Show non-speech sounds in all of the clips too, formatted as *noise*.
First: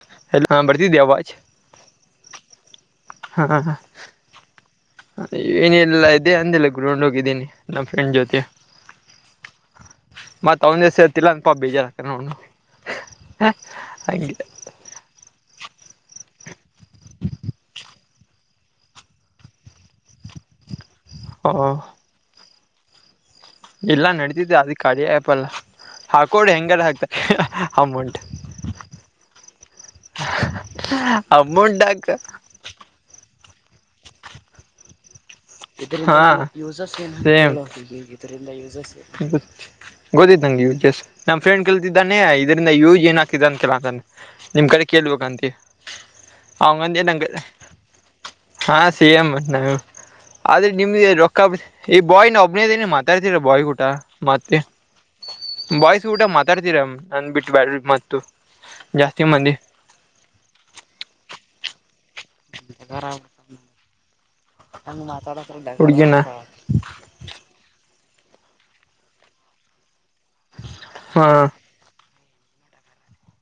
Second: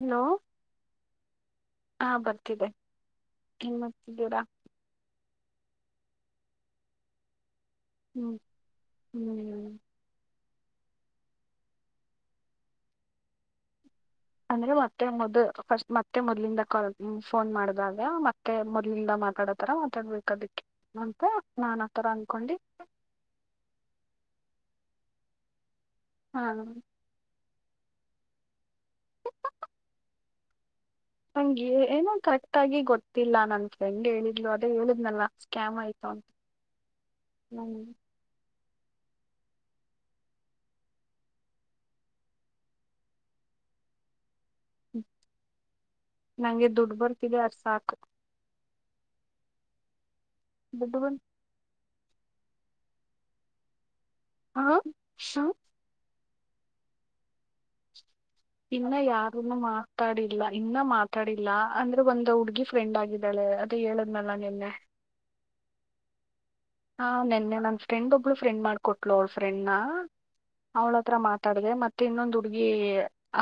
Hello ಎಲ್ಲ ಹಾ ಬರ್ತಿದ್ಯಾ ವಾಚ್ ಹಾ ಬರ್ತಿದೆ ಮಸ್ ಜೂರ ಏನಲ್ಲಾ ಇದೆ ಅಂದಿಲ್ಲ ಗ್ರೌಂಡ್ ಹೋಗಿದ್ದೀನಿ ನಮ್ಮ ಫ್ರೆಂಡ್ ಹ್ಮ್ ಜ್ಯೋತಿ ಹ್ಮ್ ಮತ್ತೆ ತ ಒ ಜಸತಿಲ್ಲ ಅಂತ ಪಾ ಬಜಾರ ಅಂದ್ರೆ ಮತ್ತೆ ಮದ ಫಸ್ಟ್ ಮತ್ತೆ ಮೊದ್ಲಿಂದ ಕಾಲ್ ಫೋನ್ ಮಾಡಿದಾಗ ಮತ್ತೆ ಮೊದ್ಲಿಂದ ಮಾತಾಡತಾರ ಮಾತಾಡ್ಬೇಕು ಅದಕ್ಕೆ ಅಂತ ಓ ನಾನ ಆತರ ಅಂದ್ಕೊಂಡಿ ಇಲ್ಲಾ ನಡತಿದ್ದ ಅದ ಕಡಿ ಆಪಲ್ಲ ಹಾ ಹಾಕೋ್ರಿ ಹೆಂಗಾರ ಹಾಕ್ತಾರೆ ಅಮಂಂಡ ಹ ಹಂಗಗೆ ಏನೋ ಕರೆಕ್ಟ್ ಆಗಿ ಗೊತ್ತಿಲ್ಲ ನನ್ ಫ್ರೆಂಡ್ ಹೇಳಿದ್ಲು ಅದೇ ಹೇಳಿದ್ನಲ್ಲ ಸ್ಕ್ಯಾಮ್ *inaudible* ಆಯ್ತು ಅಂತ ಹ್ಮ್ ಗೊತ್ತಿದ್ದಂಗೆ ಯಸ್ ನಮ್ಮ ಫ್ರೆಂಡ್ ಕೇಳ್ತಿದ್ದಾನೆ ಇದರಿಂದ ಯೂ ಏನ್ ಹಾಕಿದ ಅಂತ ಹ ನಿಮ್ ಕಡೆ ಕೇಳ್ಬೇಕ ಅಂತಿ ನಂಗೆ ದುಡ್ ಬರ್ತಿದೆ ಅರ್ಸಾಕ್ ಹಾ ಸಿ ಎಂ ನ ಆದ್ರೆ ದುಡ್ಡು ಬ ನಿಮಗೆ ರೊಕ್ಕಾ ಈ ಬಾಯ್ನ ಒಬ್ನೇದನ ಮಾತಾಡ್ತೀರ ಬಾಯ್ ಕೂಟ ಮತ್ತೆ ಹ ಹ ಬಾಯ್ಸ್ ಕೂಟ ರ್ತೀರ್ ನಂದ್ ಬಿಟ್ಟು ಬ ಮತ್ತ ಇನ್ನ ಯಾರನು ಮಾತಾಡಿಲ್ಲ ಇನ್ನ ಮಾತಾಡಿಲ್ಲ ಅಂದ್ರೆ ಒಂದು ಹುಡ್ಗಿ ಫ್ರೆಂಡ್ ಆಗಿದ್ದಾಳೆ ಅದ ಹೇಳದ್ನಲ್ಲ ನಿನ್ನೆ ಹುಡುಗಿನ ಹಾ ನೆನ್ನೆ ನನ್ ಫ್ರೆಂಡ್ ಒಬ್ಳ ಫ್ರೆಂಡ್ ಮಾಡ್ಕೊಟ್ಳ ಅವ್ಳ ಫ್ರೆಂಡ್ ನ ಅವ್ಳ ಹತ್ರ ಹಾ ಮಾತಾಡ್ದ ಮತ್ತೆ ಇನ್ನೊಂದು ಹಗಿ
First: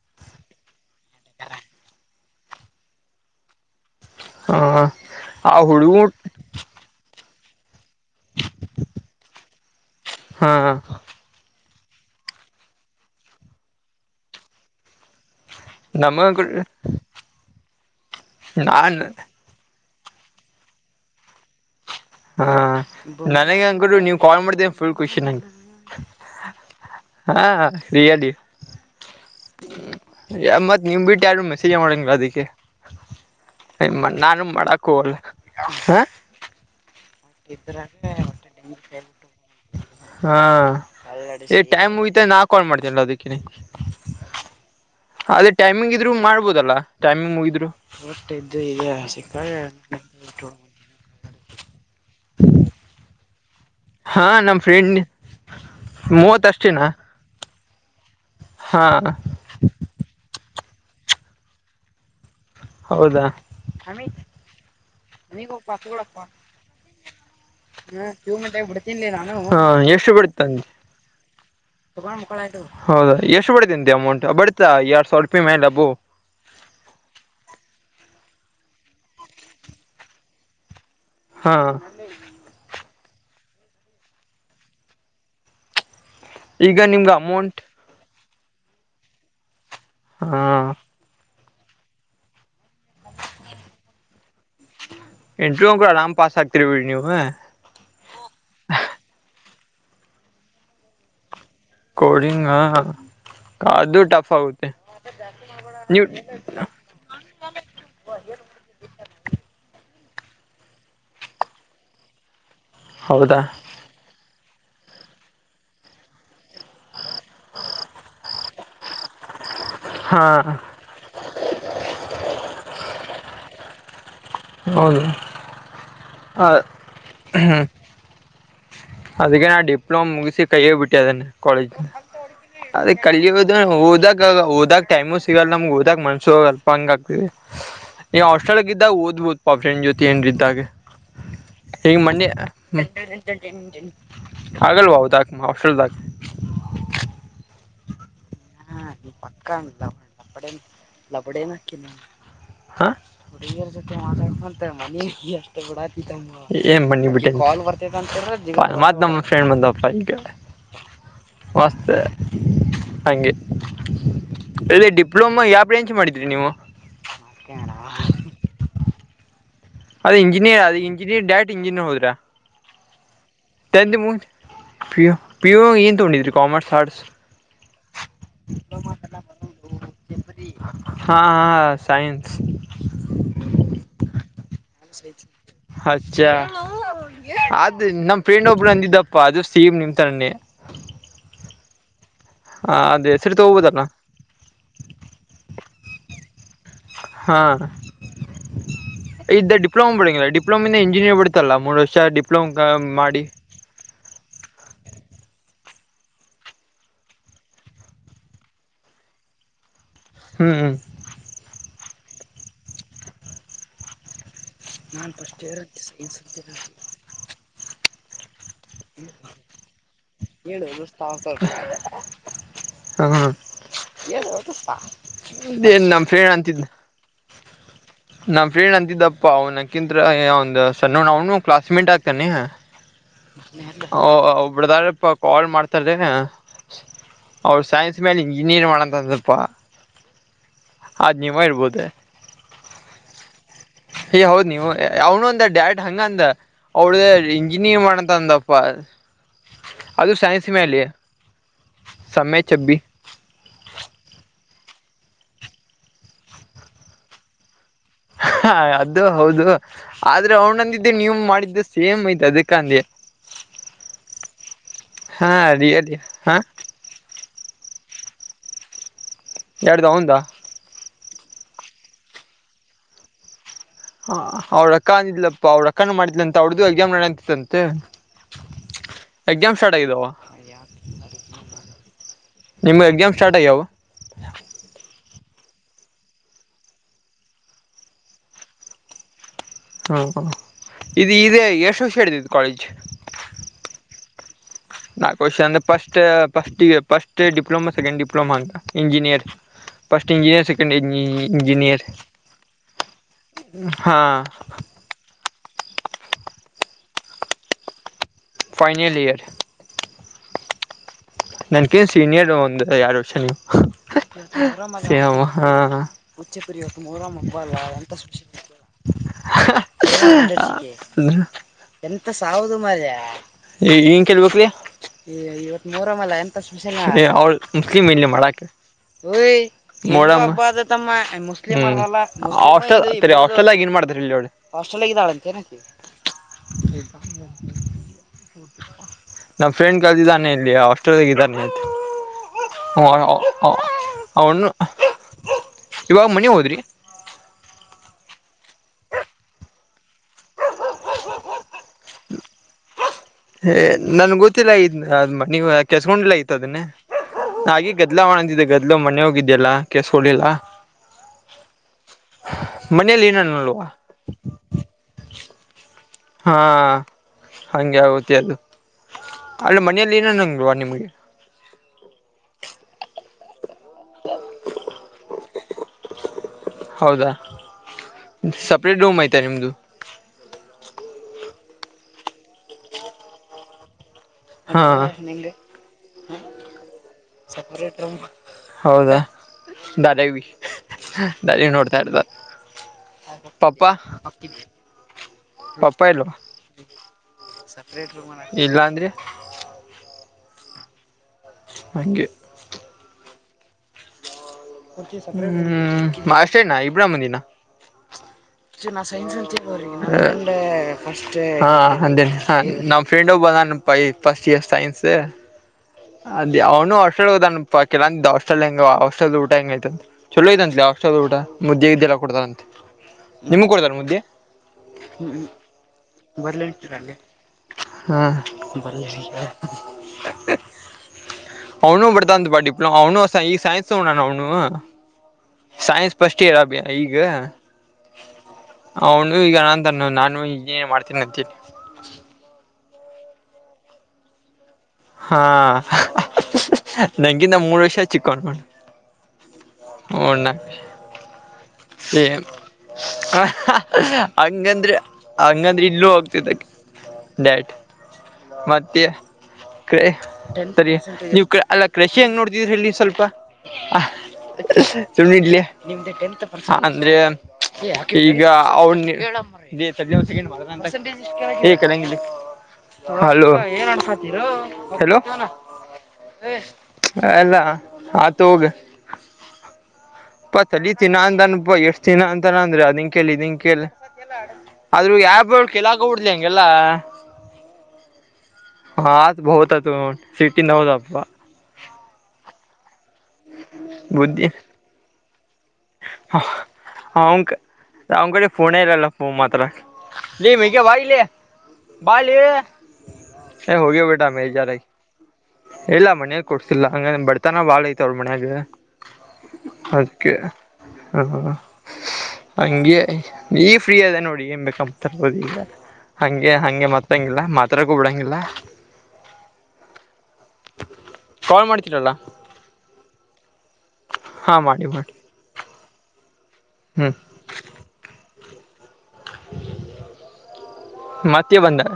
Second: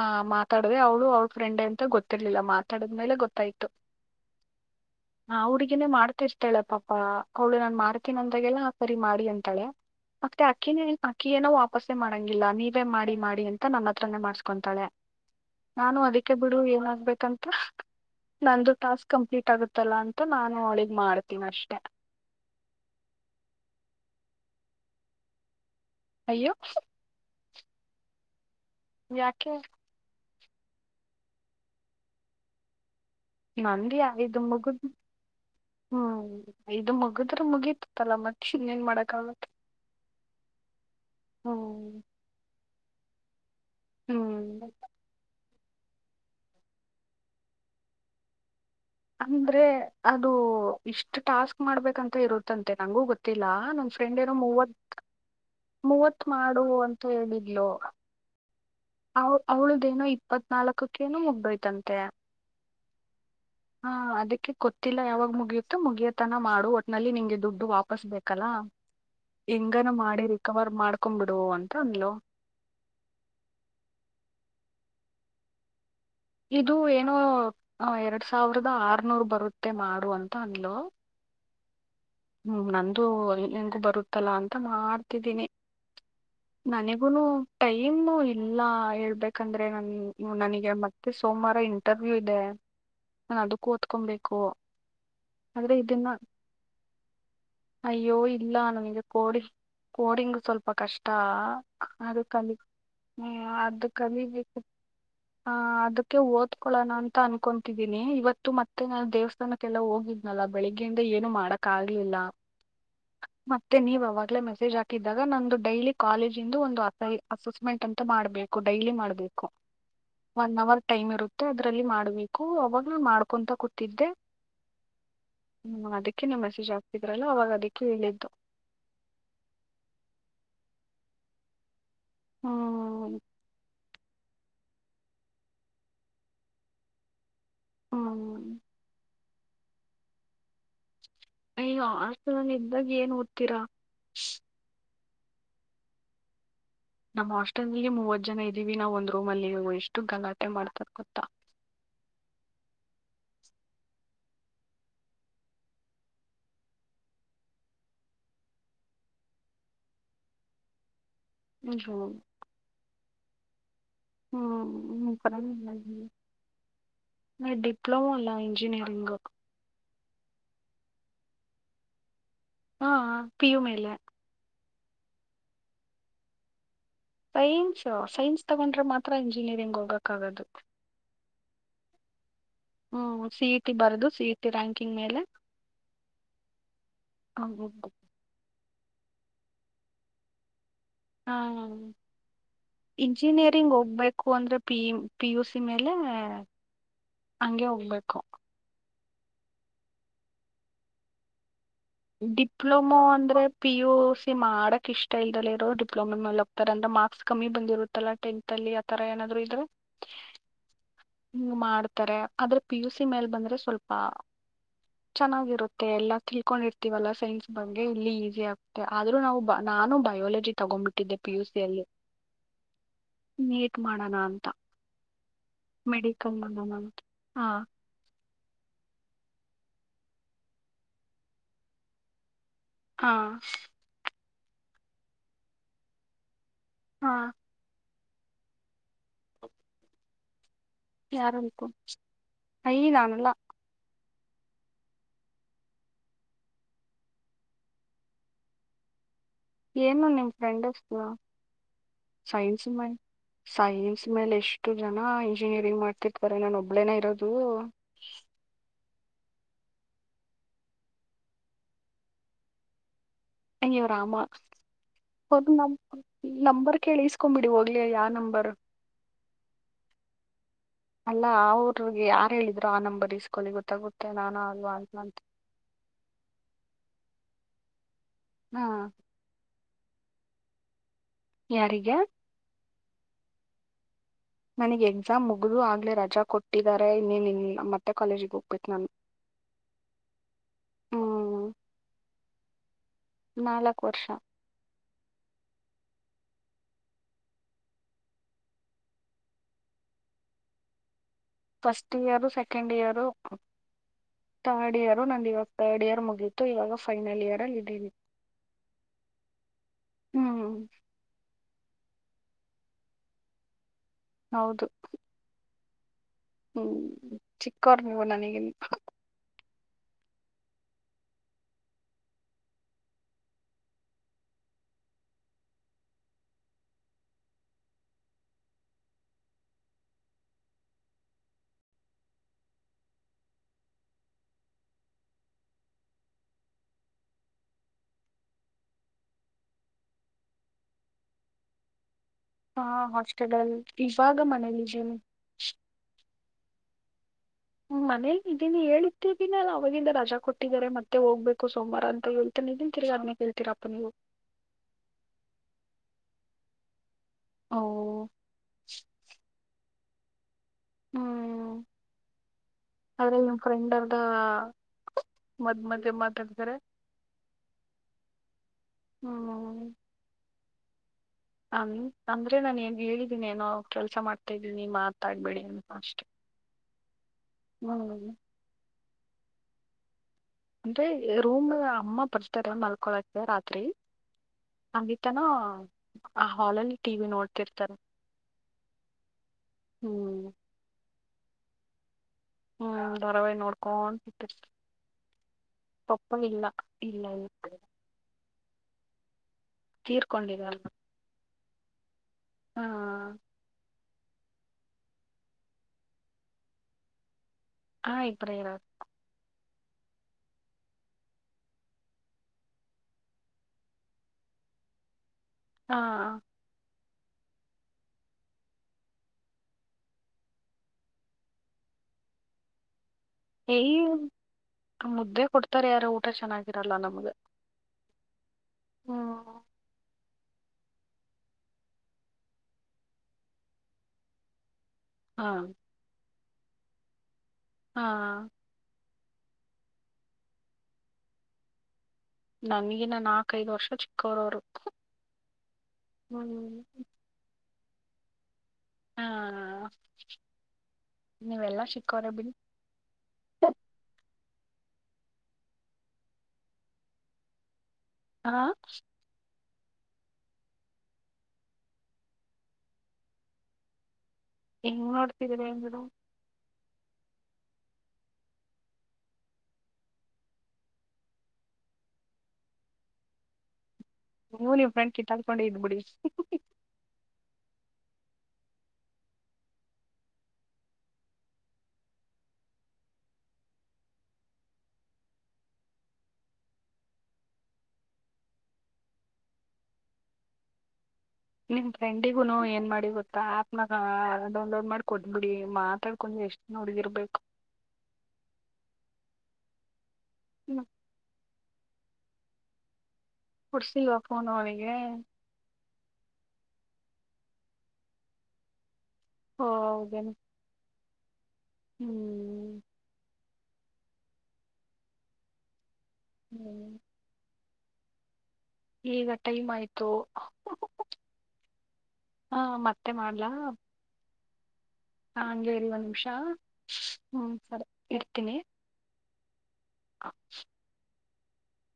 ಆ್ ಮಾತಾಡದೆ ಅವ್ಳು ಅವಳ ಫ್ರೆಂಡ್ ಅಂತ ಗೊತ್ತಿರ್ಲಿಲ್ಲ ಮಾತಾಡಿದ ಮೇಲೆ ಗೊತ್ತಾಯ್ತು ಹಾ ಹಾ ಆ ಹುಡುಗಿನೇ ಹುಡುಗ ಮಾಡ್ತಿರ್ತಾಳ ಪಾಪ ಕೌಳು ನಾನ್ ಮಾಡ್ ಅಕ್ಕಿನೊಂದಾಗೆಲ್ಲ ಕರಿ ಮಾಡಿ ಅಂತಾಳೆ ಮತ್ತೆ ಹಾ ಅಕ್ಕಿನ ಅಕ್ಕಿ ಏನೋ ವಾಪಾಸೆ ಮಾಡಂಗಿಲ್ಲ ನೀವೇ ಮಾಡಿ ಮಾಡಿ ಅಂತ ನನ್ನ ಹತ್ರನೇ ಮಾಡ್ಸ್ಕೊತಾಳೆ ನಾನು ಅದಕ್ಕೆ ನಮಗ ಬಿಡು ಏನಾಗ್ಬೇಕಂತ ನಂದು ನಾನ್ ಟಾಸ್ಕ್ ಕಂಪ್ಲೀಟ್ ಆಗುತ್ತೆ ಇತ್ತಲ್ಲ ಅಂತ ನಾನು ಅವಳಗ್ ಮಾಡ್ತೀನ ಅಷ್ಟೇ ಹಾ ನನಗೆ ಅಂಕು ನೀವ್ ಕಾಲ್ ಮಾಡ್ದೇ ಫುಲ್ ಖುಷಿ ನಂಗೆ ಅಯ್ಯೋ ಯಾಲಿ ಯಾಕೆ ಮತ್ತತ್ ನೀವ್ ಬಿಟ್ಟು ಯಾರು ಮೆಸೇಜ್ ಮಾಡೋಂಗಿಲ್ಲ ಅದಕ್ಕೆ ನಂದಿ ಐದು ನಾನು ಮಾಡಕ್ ಮುಗಿದ ಹೋಗಲ್ಲ ಹ ಹ್ಮ್ ಐದು ಮುಗ ಮುಗಿದ್ರೆ ಮುಗತತ್ತಲ್ಲಾ ಮತ್ತೆ ಇನ್ನೇಏನ್ ಮಾಡಕ್ ಆಗತ್ತೆ ಹಾ ಟೈಮ್ ಮುಯತ ನಾ ಕಾಲ್ ಮಾಡ್ತೇನಲ್ಲ ಅದಕ್ಕ ಹ್ಮ್ ಅದೇ ಟೈಮಿಂಗ್ ಇದ್ರು ಮಾಡ್ಬೋದಲ್ಲಾ ಟೈಮಿಂಗ್ ಮುಗಿದ್ರು ಅಂದ್ರೆ ಅದು ಇಷ್ಟ ಟಾಸ್ಕ್ ಮಾಡ್ಬೇಕಂತ ಇರುತ್ತಂತೆ ನಂಗೂ ಗೊತ್ತಿ ಇಲ್ಲ ನನ್ ಫ್ರೆಂಡ್ ಹಾ ಏನೋ ನಮ್ ಮೂವತ್ ಫ್ರೆಂಡ್ ಮೂವತ್ ಮಾಡು ಅಂತ ಹೇಳಿದ್ಲು ಹಾ ಅವ ಅವಳ್ದೇನೋ ಇಪ್ಪತ್ ನಾಲ್ಕಕ್ಕೇನು ಮುಗ್ತಾಯಿತ್ತಂತೆ ಹೌದಾ ಹಾ ಅದಕ್ಕೆ ಗೊತ್ತಿಲ್ಲ ಯಾವಾಗ ಮುಗಿಯುತ್ತ ಮುಗಿಯತನ ಮಾಡು ಒಟ್ನಲ್ಲಿ ನಿಂಗೆ ದುಡ್ಡು ವಾಪಸ್ ಬೇಕಲ್ಲಾ ಎಷ್ಟು ಬಿಡ ಮಾಡ್ಕೊಂಡ್ಬಿಡು ಅಂತ ಅಂದ್ಲು ಹೌದ ಎಷ್ಟು ಬಿ ಅಮೌಂಟ್ ಬಡ್ತಾ ಎರಡ್ ಸಾವಿ ರೂಪಾಯಿ ಮೇಲೆ ಅಬು ಇದು ಏನೋ ಎರಡ್ ಸಾವಿರದ ಆರ್ನೂರ್ ಬರುತ್ತೆ ಮಾರು ಅಂತ ಅನ್ಲವ ಹಾಂ ಹ್ಮ್ ನಂದುೂಂಗು ಬರುತ್ತಲ್ಲಾ ಅಂತ ಮಾಡ್ತಿದ್ದೀನಿ ಈಗ ನನಗೂ ನಿಮ್ಗ ಅಮೌಂಟ್ ಟೈಮ್ ಇಲ್ಲ ಹೇಳ್ಬೇಕಂದ್ರೆ ನ ಹಾ ನನಗೆ ಮತ್ತೆ ಸೋಮವಾರ ಇಂಟರ್ವ್ಯ ಇದೆ ನಾನು ಅದಕ್ಕೂ ತ್ಕೊಬೇಕು ಇಂಟ್ರವ್ಯೂ ಆದ್ರೆ ಕೂಡ ಇದನ್ನ ಆರಾಮ್ ಪಾಸ್ ಆಗ್ತಿರಿ ಬಿಡಿ ನೀವು ಅಯ್ಯೋ ಇಲ್ಲ ನಗೆ ಕೋಡಿ ಕೋಡಿಂಗ ಸ್ವಲ್ಪ ಕಷ್ಟ ಅದು ಕೋಡಿಂಗ ಕಲಿ ಅದು ಟಫ್ ಆಗುತ್ತೆ ಹ ನೀವು ಅದಕ್ಕೆ ಓದ್ಕೊಳೋಣ ಅಂತ ಅನ್ಕೊತಿದ್ದೀನಿ ಇವತ್ತು ಮತ್ತೆ ನಾ ದೇವಸ್ಥಾನಕ್ಕೆಲ್ಲ ಹೋಗಿದ್ದ ಲ್ಲ ಬೆಳಿಗ್ಗೆಯಿಂದ ಏನು ಮಾಡಕ್ ಆಗ್ಲಿಲ್ಲ ಹೌದಾ ಮತ್ತೆ ನೀವ ಅವಾಗ್ಲೇ ಮ ಮೆಸೇಜ್ ಹಾಕಿದ್ದಾಗ ನಂದು ಡೈಲಿ ಕಾಲೇಜ್ ಇಂದು ಒಂದು ಅಸೆಸ್ಮೆಂಟ್ ಅಂತ ಮಾಡ್ಬೇಕು ಡೈಲಿ ಮಾಡ್ಬೇಕು ಹಾ ಒನ್ ಅವರ್ ಟೈಮ್ ಇರುತ್ತೆ ಅದ್ರಲ್ಲಿ ಮಾಡ್ಬೇಕು ಅವಾಗ ನಾ ಮಾಡ್ಕೊಂತ ಕೊಟ್ಟಿದ್ದೆ ಹ ಅಕ್ಕ ಮೆಸೇಜ್ ಆಾತಿದ್ರಲ್ಲ್ಲ ಅವಾಗ ಅದಿಕ್ಕೆ ಹೇಳಿದ್ದು ಅದಕ್ಕೆ ನಾ ಡಿಪ್ಲೊಮ ಮುಗಿಸಿ ಕೈ ಹೋಗ್ಬಿಟ್ಟೆ ಅದನ್ನ ಕಾಲೇಜ್ ಅದೇ ಹ್ಮ್ ಕಲ್ಲಿ ಹೋದ ಹೋದಾಗ ಓದಾಗ ಟೈಮು ಸಿಗಲ್ಲ ನಮ್ಗೆ ಓದಕ್ ಮನ್ಸು ಅಲ್ಪ ಹಂಗ ಆಗ್ತದೆ ಈ ಹ್ಮ್ ಹಾಸ್ಟೆಲಾಲ್ಲಿದಾಗ ಓದಬೋದ ಫ್ರೆಂಡ್ ಜೋತಿ ಏನ್ ಇದಿದ್ದಾಗೆ ಅಯ ಹಾಸ್ಟೆಲ್ ಅಲ್ಲಿ ಇದ್ದಾಗ ಏನ್ ಓದ್ತೀರಾ ಆಗಲ್ಲ ಬಾವ ತಕ ಮಾ ಅಷ್ಟಲ್ ತಾ ನಮ್ಮ್ ಆಸ್ಟೆಲ್ಗೆ ಮೂವ ಜನ ಇದ್ದೀವಿ ನಾವ್ ಒಂದ್ ರೂಮ್ ಅಲ್ಲಿ ಇಷ್ಟು ಗಲಾಟೆ ಮಾಡ್ತಾರ ಗೊತ್ತ ಹುಡುಗಿಯರ ಜೊತೆ ಮಾತಾಡ್ಂತ ಮಿ ಬಿಡಾ ಮಿ ಬಿಟ್ಟಾಲ್ ಬರ್ತೈಂತ ಮತ್ತ ನಮ್ಮ್ ಫ್ರೆಂಡ್ ಬಂದಪ್ಪ ಈಗ ವಸ್ತತೆ ಹ್ಮ್ ಹಗೆ ಅೇ ಡಿಪ್ಲೊಮಾ ಯಾವ ಬ್ರಾಂಚ್ ಹ್ಮ್ ಮಾಡಿದ್ರಿ ನೀವು ಡಿಪ್ಲೊಮೋ ಇಲ್ಲ ಇಂಜಿನಿಯರಿಂಗ್ ಅದು ಇಂಜಿನಿಯರ್ ಅ ಇಂಜಿನಿಯರ್ ಡರೆಕ್ಟ್ ಇಂಜಿನಿಯರ್ ಹೋದ್ರಾ ಹಾ ಪಿ ಯು ಮೇಲೆ ಟೆಂತ್ ಮುಗಿಸಿ ಪಿ ಯು ಪಿ ಯು ಏನ್ ತಗೊಂಡಿದ್ರಿ ಕಾಮರ್ಸ್ ಆರ್ಟ್ಸ್ ಸೈನ್ಸ್ ಸೈನ್ಸ್ ತಗೊಂಡ್ರೆ ಮಾತ್ರ ಇಂಜಿನಿಯರಿಂಗ್ ಹೋಗಕ್ ಆಾಗದು ಹಾ ಹಾ ಸೈನ್ಸ್ ಬರದು ಸಿ ಇ ರ್ಯಾಂಕಿಂಗ್ ಮೇಲೆ ಅಚ್ಚಾ ಅದ ಹೋಗ್ಬೇಕು ನಮ ಫ್ರೇಂಡ್ ಒಬ್ ಇ ಅಂದಿದ್ದಪ್ಪ ಅದು ಸೀಮ್ ನಿಂತರನೇ ಹ್ಮ್ ಹ್ಮ ಅದ್ ಹೆಸರು ಇಂಜಿನಿಯರಿಂಗ್ ತಗೋಬೋದಲ್ಲ ಹೋಗ್ಬೇಕು ಅಂದ್ರೆ ಪಿ ಪಿ ಯುಸ ಮೇಲೆ ಹಂಗೆ ಹೋಗ್ಬೇಕು ಇದದು ಡಿಪ್ಲೋಮ ಪಡಿಂಗಿಲ್ಲ ಡಿಪ್ೋಮನಿಂದ ಎಂಜಿಯರ್ ಪಡತಲ್ಲ ಮೂ ಡಿಪ್ಲೊಮೋ ಅಂದ್ರೆ ಪಿ ಯು ಸಿ ಮಾಡಕ್ ಇಷ್ಟ ಇಲ್ದಲ್ಲಿ ಇರೋ ಡಿಪ್ಲೊಮ ಮೇಲೆ ಹೋಗತಾರೆ ಅಂದ್ರ ಮಾರ್ಕ್ಸ್ ಕಮ್ಮಿ ಬಂದಿರುತ್ತಲ್ಲ ಟೆಂತ್ ಅಲ್ಲಿ ಆ ತರ ಏನಾದ್ರು ಇದ್ರರು ಹ್ಮ್ ಹ್ಮ್ ಹ ಮಾಡ್ತಾರೆ ಆದ್ರೆ ಪಿ ಯು ಸಿ ಮೇಲ್ ಬಂದ್ರೆ ಸ್ವಲ್ಪ ಚೆನ್ನಾಗಿರುತ್ತೆ ಎಲ್ಲಾ ತಿಳ್ಕೊಂಡಿರ್ತೀವಲ್ಲ ಸೈನ್ಸ್ ಬಗ್ಗೆ ಇಲ್ಲಿ ಈಸಿ ಆಗ್ ಆದ್ರೂ ನಾವು ನಾನು ಬಯೋಾಲಜಿ ತಗೊಂಡ್ಬಿಟ್ಟಿದ್ದೆ ಪಿ ಯುಸಿಯಲ್ಲಿ ಹ ಹ ಮೆಡಿಕಲ್ ಹಾ ನಮ್ಮ ಫ್ರೆಂಡ್ ಅಂತಿದ್ದಪ್ಪ ಅವ್ನ ಅಕಿಂತತ್ರ ಒಂದ ಸಣ್ಣ ಅವನು ಕ್ಲಾಸ್ ಮೇಟ್ ಆಗ್ತಾನೆ ಹಾ ಒಬ್ರದಾರ ಕಾಲ್ ಮಾಡ್ತಾರೀ ಹಾ ಅವರು ಸೈನ್ಸ್ ಮೇಲೆ ಇಂಜಿನಿಯರಿ್ ಮಾಡಣ ತಂದಪಾ ಅದ್ ನೀಮ್ಮ ಇರ್ಬೋದೆ ಯ ನಾನಲ್ಲಾ ಏ್ ಹೌದ್ ನೀವು ಅವನು ಅಂದ ಡ್ಯಾರಡ್ ಹಂಗ ಅಂದ ಅವಳ್ದ ಇಂಜಿನಿಯರಿಂಗ್ ಮಾಡಂತ ಅಂದಪ್ಪ ಹ ಏನು ನಿಮ್ ಫ್ರೆಂಡ್ಸ್ತ ಸಮಯ ಸೈನ್ಸ್ ಚಬ್ಬಿ ಮ ಸೈನ್ಸ್ ಮೇಲೆ ಎಷ್ಟು ಇಷ್ಟು ಜನ ಇಂಜಿನಿಯರಿಂಗ್ ಮಾಡ್ತಿತಾರೆ ನಾನ ಒಬ್ಳೇನ ಇರೋದು ದು ಹೌದು ಆದ್ರೆ ಅವ್ನಂದಿದ್ದೆ ನೀವು ಮಾಡಿದ್ದೆ ಸೇಮ್ ಐ್ತು ಅದಕ್ಕ ಅಂದೆ ಹಂಗವ್ ರಾಮ ಹಾ ಒ ನ ರಿಯಲಿ ಹಾ ನಂಬರ್ ಕೇಳಸ್ಕೊಬಿಡಿ ಹೋಗ್ಲಿ ಯ ನಂಬರ್ ಎಡುದ ಹಿಂದ ಅಲ್ಲಾ ಅವ್ರಿಗೆ ಯಾರು ಹೇಳಿದ್ರು ಆ ನಂಬರ್ ಇಸ್ಕೊೊಳ್ಳ ಗೊತ್ತ ಹ ಅವ್್ರ ಅಕ್ಕ ಅಂದಿದಲಪ್ಪಾ ಅವ್ರ ಅಕ್ಕಾನ ಮಾಡಿದ್ಲ ಅಂತ ಅವಡ್ದು ಎಕ್ಸಾಮ್ ನಡಂತತ್ತುಂತೆ ಹ್ಮ ಹೆಡೈದ ಯಾರಿಗೆ ನಿಮ್ಗೆ ಎಕ್ಸಾಮ್ ಸ್ಟಾರ್ಟ್ಯ್ಯವು ನನಗ್ ಎಕ್ಸಾಮ್ ಮುಗ್ದ ಆಗ್ಲೇ ರಜಾ ಕೊಟ್ಟಿದ್ದಾರೆ ಇನ್ನ ಇನ್ ಮತ್ತೆ ಕಾಲೇಜಿಗೆ ಹೋಗ್ಬೇಕೇು ನಾನು ಹಾ ಇದು ಇೇ ಹ್ಮ್ ಎಶುಷ ಹಡಿದದು ಕಾಲೇಜ್ ನಾಲ್ಕು ವರ್ಷ ನಾ ಕ ಅಂದೆ ಫಸ್ಟ್ಫಸ್ ಫಸ್ಟ್ ಡಿಪ್ಲೋಮಾ ಸೆಕೆಂಡ್ ಡಿಪ್ಲೋಮಾ ಅಂತ engineer first engineer ಸೆಂಡ್ಂಜಿಯ first year second year ಹಾ ತರ್ಡ್ ಇಯರು ನ ದಿವಸ್ ರ್ಡ್ ಇಯರ್ ಮುಗೀತು ಇವಾಗ ಫೈನಲ್ ಇಯರ್ ಅಲ್ಲಿ ಇದೀತ್ತು ಫನಲ್ ರ್ ಹ್ಮ್ ನನ್ಕೇನ್ ಸೀನಿಯರ್ ಒಂದು ಎರಡು ವರ್ಷ ಹೌದು ನೀವು ಹ ಮುಚ್ಚೆಪುರಿ ಇವತ್ತು ಹ್ಮ್ ಮೂರಾಮ್ ಹಬ್ಬ ಅ ಚಿಕ್ಕವ್ರು ಎಂತ ನೀವು ಸುಕ್ಷ ನನಗೆ ಅ ಎಂತ ಸಾವದು ಮರ ಹನ್ ಕೇಳ್ಬೇಕಕ್ವತ್ತು ರ ಎ ಅವ ಮುಸ್ಲಿಮಂ ಇಲ್ಲಿ ಮಾಡಕ ಮ್ಮಸ್ ಆಸ್ಟ್ರೇಲಿಯ ಮಾಡ *unintelligible* ನಮ್ಮ್ ಫ್ರೆಂಡ್ ಕಲ್ದಿದ್ದಾನೆ ಇಲ್ಲಿ ಹಾಸ್ಟೆಲ್ದಾಗಿದ್ದಾನೆ ಹಾ ಹಾಸ್ಟೆಟಲ್ ಇವಾಗ ಅವನು ಮನೇಲಿಿದ್ದನೆ ಇವಾಗ ಮನಿ ಹೋದ್ರಿ ಹ್ಮ್ ಮನೇಲಿ ಇದೀನಿ ಹೇಳತ್ತಿದ್ದನಲ್ಲ ಅವವಾಗಿಂದ ರಜಾ ಕೊಟ್ಟಿದ್ದಾರೆ ಮತ್ತೆ ಹೋಗ್ಬೇಕು ಸೋಮವಾರ ಅಂತ ಹೇಳ್ತ ನಿನ್ ತಿರ್ಗಿ ಆಗ್ನೆಕ್ ಹೇಳ್ತೀರಪ್ಪ ನೀವು ನೀವು ಕೆಸ್ಕೊಂಡ್ಲ ದನ್ನೇ ಓ ಹಾಗೆ ಗದ್ಲ ಮಾಡಂತಿದ್ದ ಗದಲು ಮನೆ ಹೋಗಿದ್ದ್ಯಲ್ಲಾ ಕೆಸಕಳಿಲ್ಲ ಹ್ಮ್ ಮನೇಲಿ ಆದ್ರೆ ನಿಮ್ ಏನನಲ್ವಾ ಫ್ರೆಂಡ್ ಅವದ ಮದ್ ಮ ಹಾ ಹಂಗೆ ಆಗತಿ ಅದು ಅಲ್ಲಿ ಹ್ಮ್ ಮನೆಯಲ್ಲಿ ಏನ ನಂಗವಾ ನಿಮ ಹ ಹ ಅಂದ್ರೆ ನಾನು ಹೇಗ್ ಹೇಳಿದ್ದೀನಿ ಏನೋ ಕೆಲ್ಸ ಮಾಡ್ತಾ ಇದ್ದೀನಿ ಮಾತಾಡ್ಬೇಡಿ ಅಂತ ಅಷ್ಟೆ ಹೌದಾ ಹ್ಮ್ ಸಪ್ರೇಟ್ ರಡೂಮ್ ಐ್ತಾ ನಿಮ್ದು ಅಂದ್ರೆ ರೂಮ್ ಅಮ್ಮ ಬರ್ಸ್ತಾರಲ್ಲ ಮಲ್ಕೊಳಕ ರಾತ್ರಿ ಹಾ ಸಂಗೀತನ ಆ ಹಾಲಲ್ಲಿ ಟಿವ ವಿ ನೋಡ್ತಿರ್ತಾರೆ ಹೌದಾ ಹ್ಮ್ ದರಿವಿ ದರಿವಿ ನೋಡ್ತಾ ಇರ್ತಾರ ಹ್ಮ್ ಧಾರಾವಹ ಪಪ್ಪ ನೋಡ್ಕೊಟ್ಟ ಪಪ್ಪ ಇಲ್ವಾ ಇಲ್ಲ ಇಲ್ಲಾ ಅಂದ್ರಿ ಕೊಂಡಿರಲ್ಲ ಹಗೆ ಹಾ ಹ್ಮ್ ಅಷ್ಟೇನಾ ಇಬ್ರಾಮನಿನ ಹಾ ಇಬ್ರೇ ಇರೋದು ಚ ನ ಸ ಹ ಅೇ ನಮ್ ಫ್ರೆಂಡ ಬಂದ ಪ ಫಸ್ಟ್ ಇ ಸೈನ್ಸ್ ಹಾ ಅದ ಅವನು ಕೆಲ ಅಿದ್ದಸ್ೆಲ್ ಹೆಂಗ ಹೆಲ್ ಊಟ ಹೆಂಗೈಐತ ಚಲೋ ಐತ ಅತ್ ಹಟೆಲ್ ಊಟ ಮುದ್ದೆ ಇದ್ದ ಕೊಡ್ತಾರಂತೆ ನಿಮ ಏ ಕೊಡತಾರ ಈ ಮುದ್ದೆ ಮುದ್ದೆ ಕೊಡ್ತಾರೆ ಯಾರು ಊಟ ಚೆನ್ನಾಗಿರಲ್ಲ ನಮಗೆ ಹಾ ಅವನು ಅತಾ ಅಂದು ಬಾಟಿಪ್ಲ ಅವನುಸ ಈ ಸೈನ್ಸ ಅವ ನಾನು ಅವನು ಹಾ ಸೈನ್ಸ್ ಫಸ್ಟ್ ಇರ್ ಅಬ ಈಗ ಹಾ ಅವನು ಈಗ ನಾನು ತನ್ನ ನಾನು ಈಗೇನು ಮಾಡ್ತೀನಿ ಅಂತೀಿ ನನಗಿನ ನಾಲ್ಕೈದು ವರ್ಷ ಚಿಕ್ಕೋರವರ್ಕ್ಕೂ ಹಾ ನಗಿ ನ ಮೂರ್ ವರ್ಷ ಚಿಕ್ಕೊಂಡಕಿ ಹಾ ಹೊಂಡ ನೀವೆಲ್ಲಾ ಚಿಕ್ಕವ್ರೆ ಬಿಡಿ ಹಂಗಂದ್ರೆ ಹಂಗಂದ್ರೆ ಇಲ್ಲೂ ಹೋಗ್ತದ ಡ್ಯಾಟ್ ಹಾ ಕ ಸರಿ ನೀವು ಅಲ್ಲ ಕೃಷಿ ಹೆಂಗ್ ನೋಡ್ತಿದ್ರ ಹೇಳಿ ಸ್ವಲ್ಪ ಹೆಂಗ್ ಸುಮ್ನೆ ಇಡ್ಲಿ ನೋಡ್ತಿದೀರಿ ಅಂದ್ರು ನಿಮ್ದ ಟತ್ ಪರ್ಸ ಅಂದ್ರೆ ಯಾೆ ಈಗ ಅವ ಹೇ ಕಲಂಗ ಹಲೋ ನೀವು ನಿಮ್ ಫ್ರೆಂಡ್ ಹಲೋ ಕಿತ್ತಾಡ್ಕೊಂಡೆ ಇದ್ಬಿಡಿ ಎಲ್ಲ ಆ ತ ಹೋಗ ಪ ತಲಿ ತಿಿನ ಅಂದನ್ ಪ ಎಷ್ಟ್ ತಿಿನ ಅಂತಾನ ಅಂದ್ರಿ ಅದಿನ್ ಕಲ್ ಇದನ್ ಕಲ್ ಆದದ್ರೂ ಯಪ ಕೆಲ್ಲ ಹಕಬ ಬಿಡ್ಲಿ ಹಂಗೆಲ್ಲ ಹಾ ಆ ಭಹತ ತು ಸಿಟಿ ನದಪ್ಪ ನಿಮ್ ಫ್ರೆಂಡಿಗುನು ಏನ್ ಮಾಡಿ ಗೊತ್ತಾ ಆಪ್ನಾಗ ಡೌನ್ಲೋಡ್ ಮಾಡ್ಕೊಡ್ ಅವ ಅವ ಕಡೆ ೋನ್ ಆಲ್ಲ ಅಲ್ಲ ಮಾತ್ರ ನೀ ಮಗೆ ಹ್ಮ್. ಬಾಯಲ ಬ ಕುಡ್ಸವ ಫೋನ್ ಅವನಿಗೆ ಇಲ್ಲ ಮನ್ಯಾಗ ಕೊಡ್ಸಿಲ್ಲ ಹಂಗ ಬರ್ತಾನ ಬಾಳ ಐತ ಅವ್ರ ಮನ್ಯಾಗ ಹಓ ಹೌದೇನೆ ಅದಕ್ಕೆ ಹ ಅಂಗ ಈ ಫ್ರೀ ಅದೆ ನೋಡಿ ಏನ್ ಬೇಕಂಬತರ್ಬೋದು ಈಗ ಹಂಗೆ ಹಂಗೆ ಹ್ಮ್. ಮತ್ತಂಗಿಲ್ಲ ಮ ರಕ್ಕೂ ಬಿಿಡೋಂಗಿಲ್ಲ ಈಗ ಟೈಮ್ ಆಯ್ತು ಕಾಲ್ ಮಾಡ್ತೀರಲ್ಲ ಹಾ ಮತ್ತೆ ಮಾಡ್ಲಾ ಹಾ ಮಾಡಿ ಮಾಡಿ ಹಂ್ೆ ಇಲ್ವ್ ನಿಮಿಷ ಹ್ಮ್ ಸರಿ ಇರ್ತೀನಿ ಹ ಹ ಮತ್ತಿ ಬಂದಾ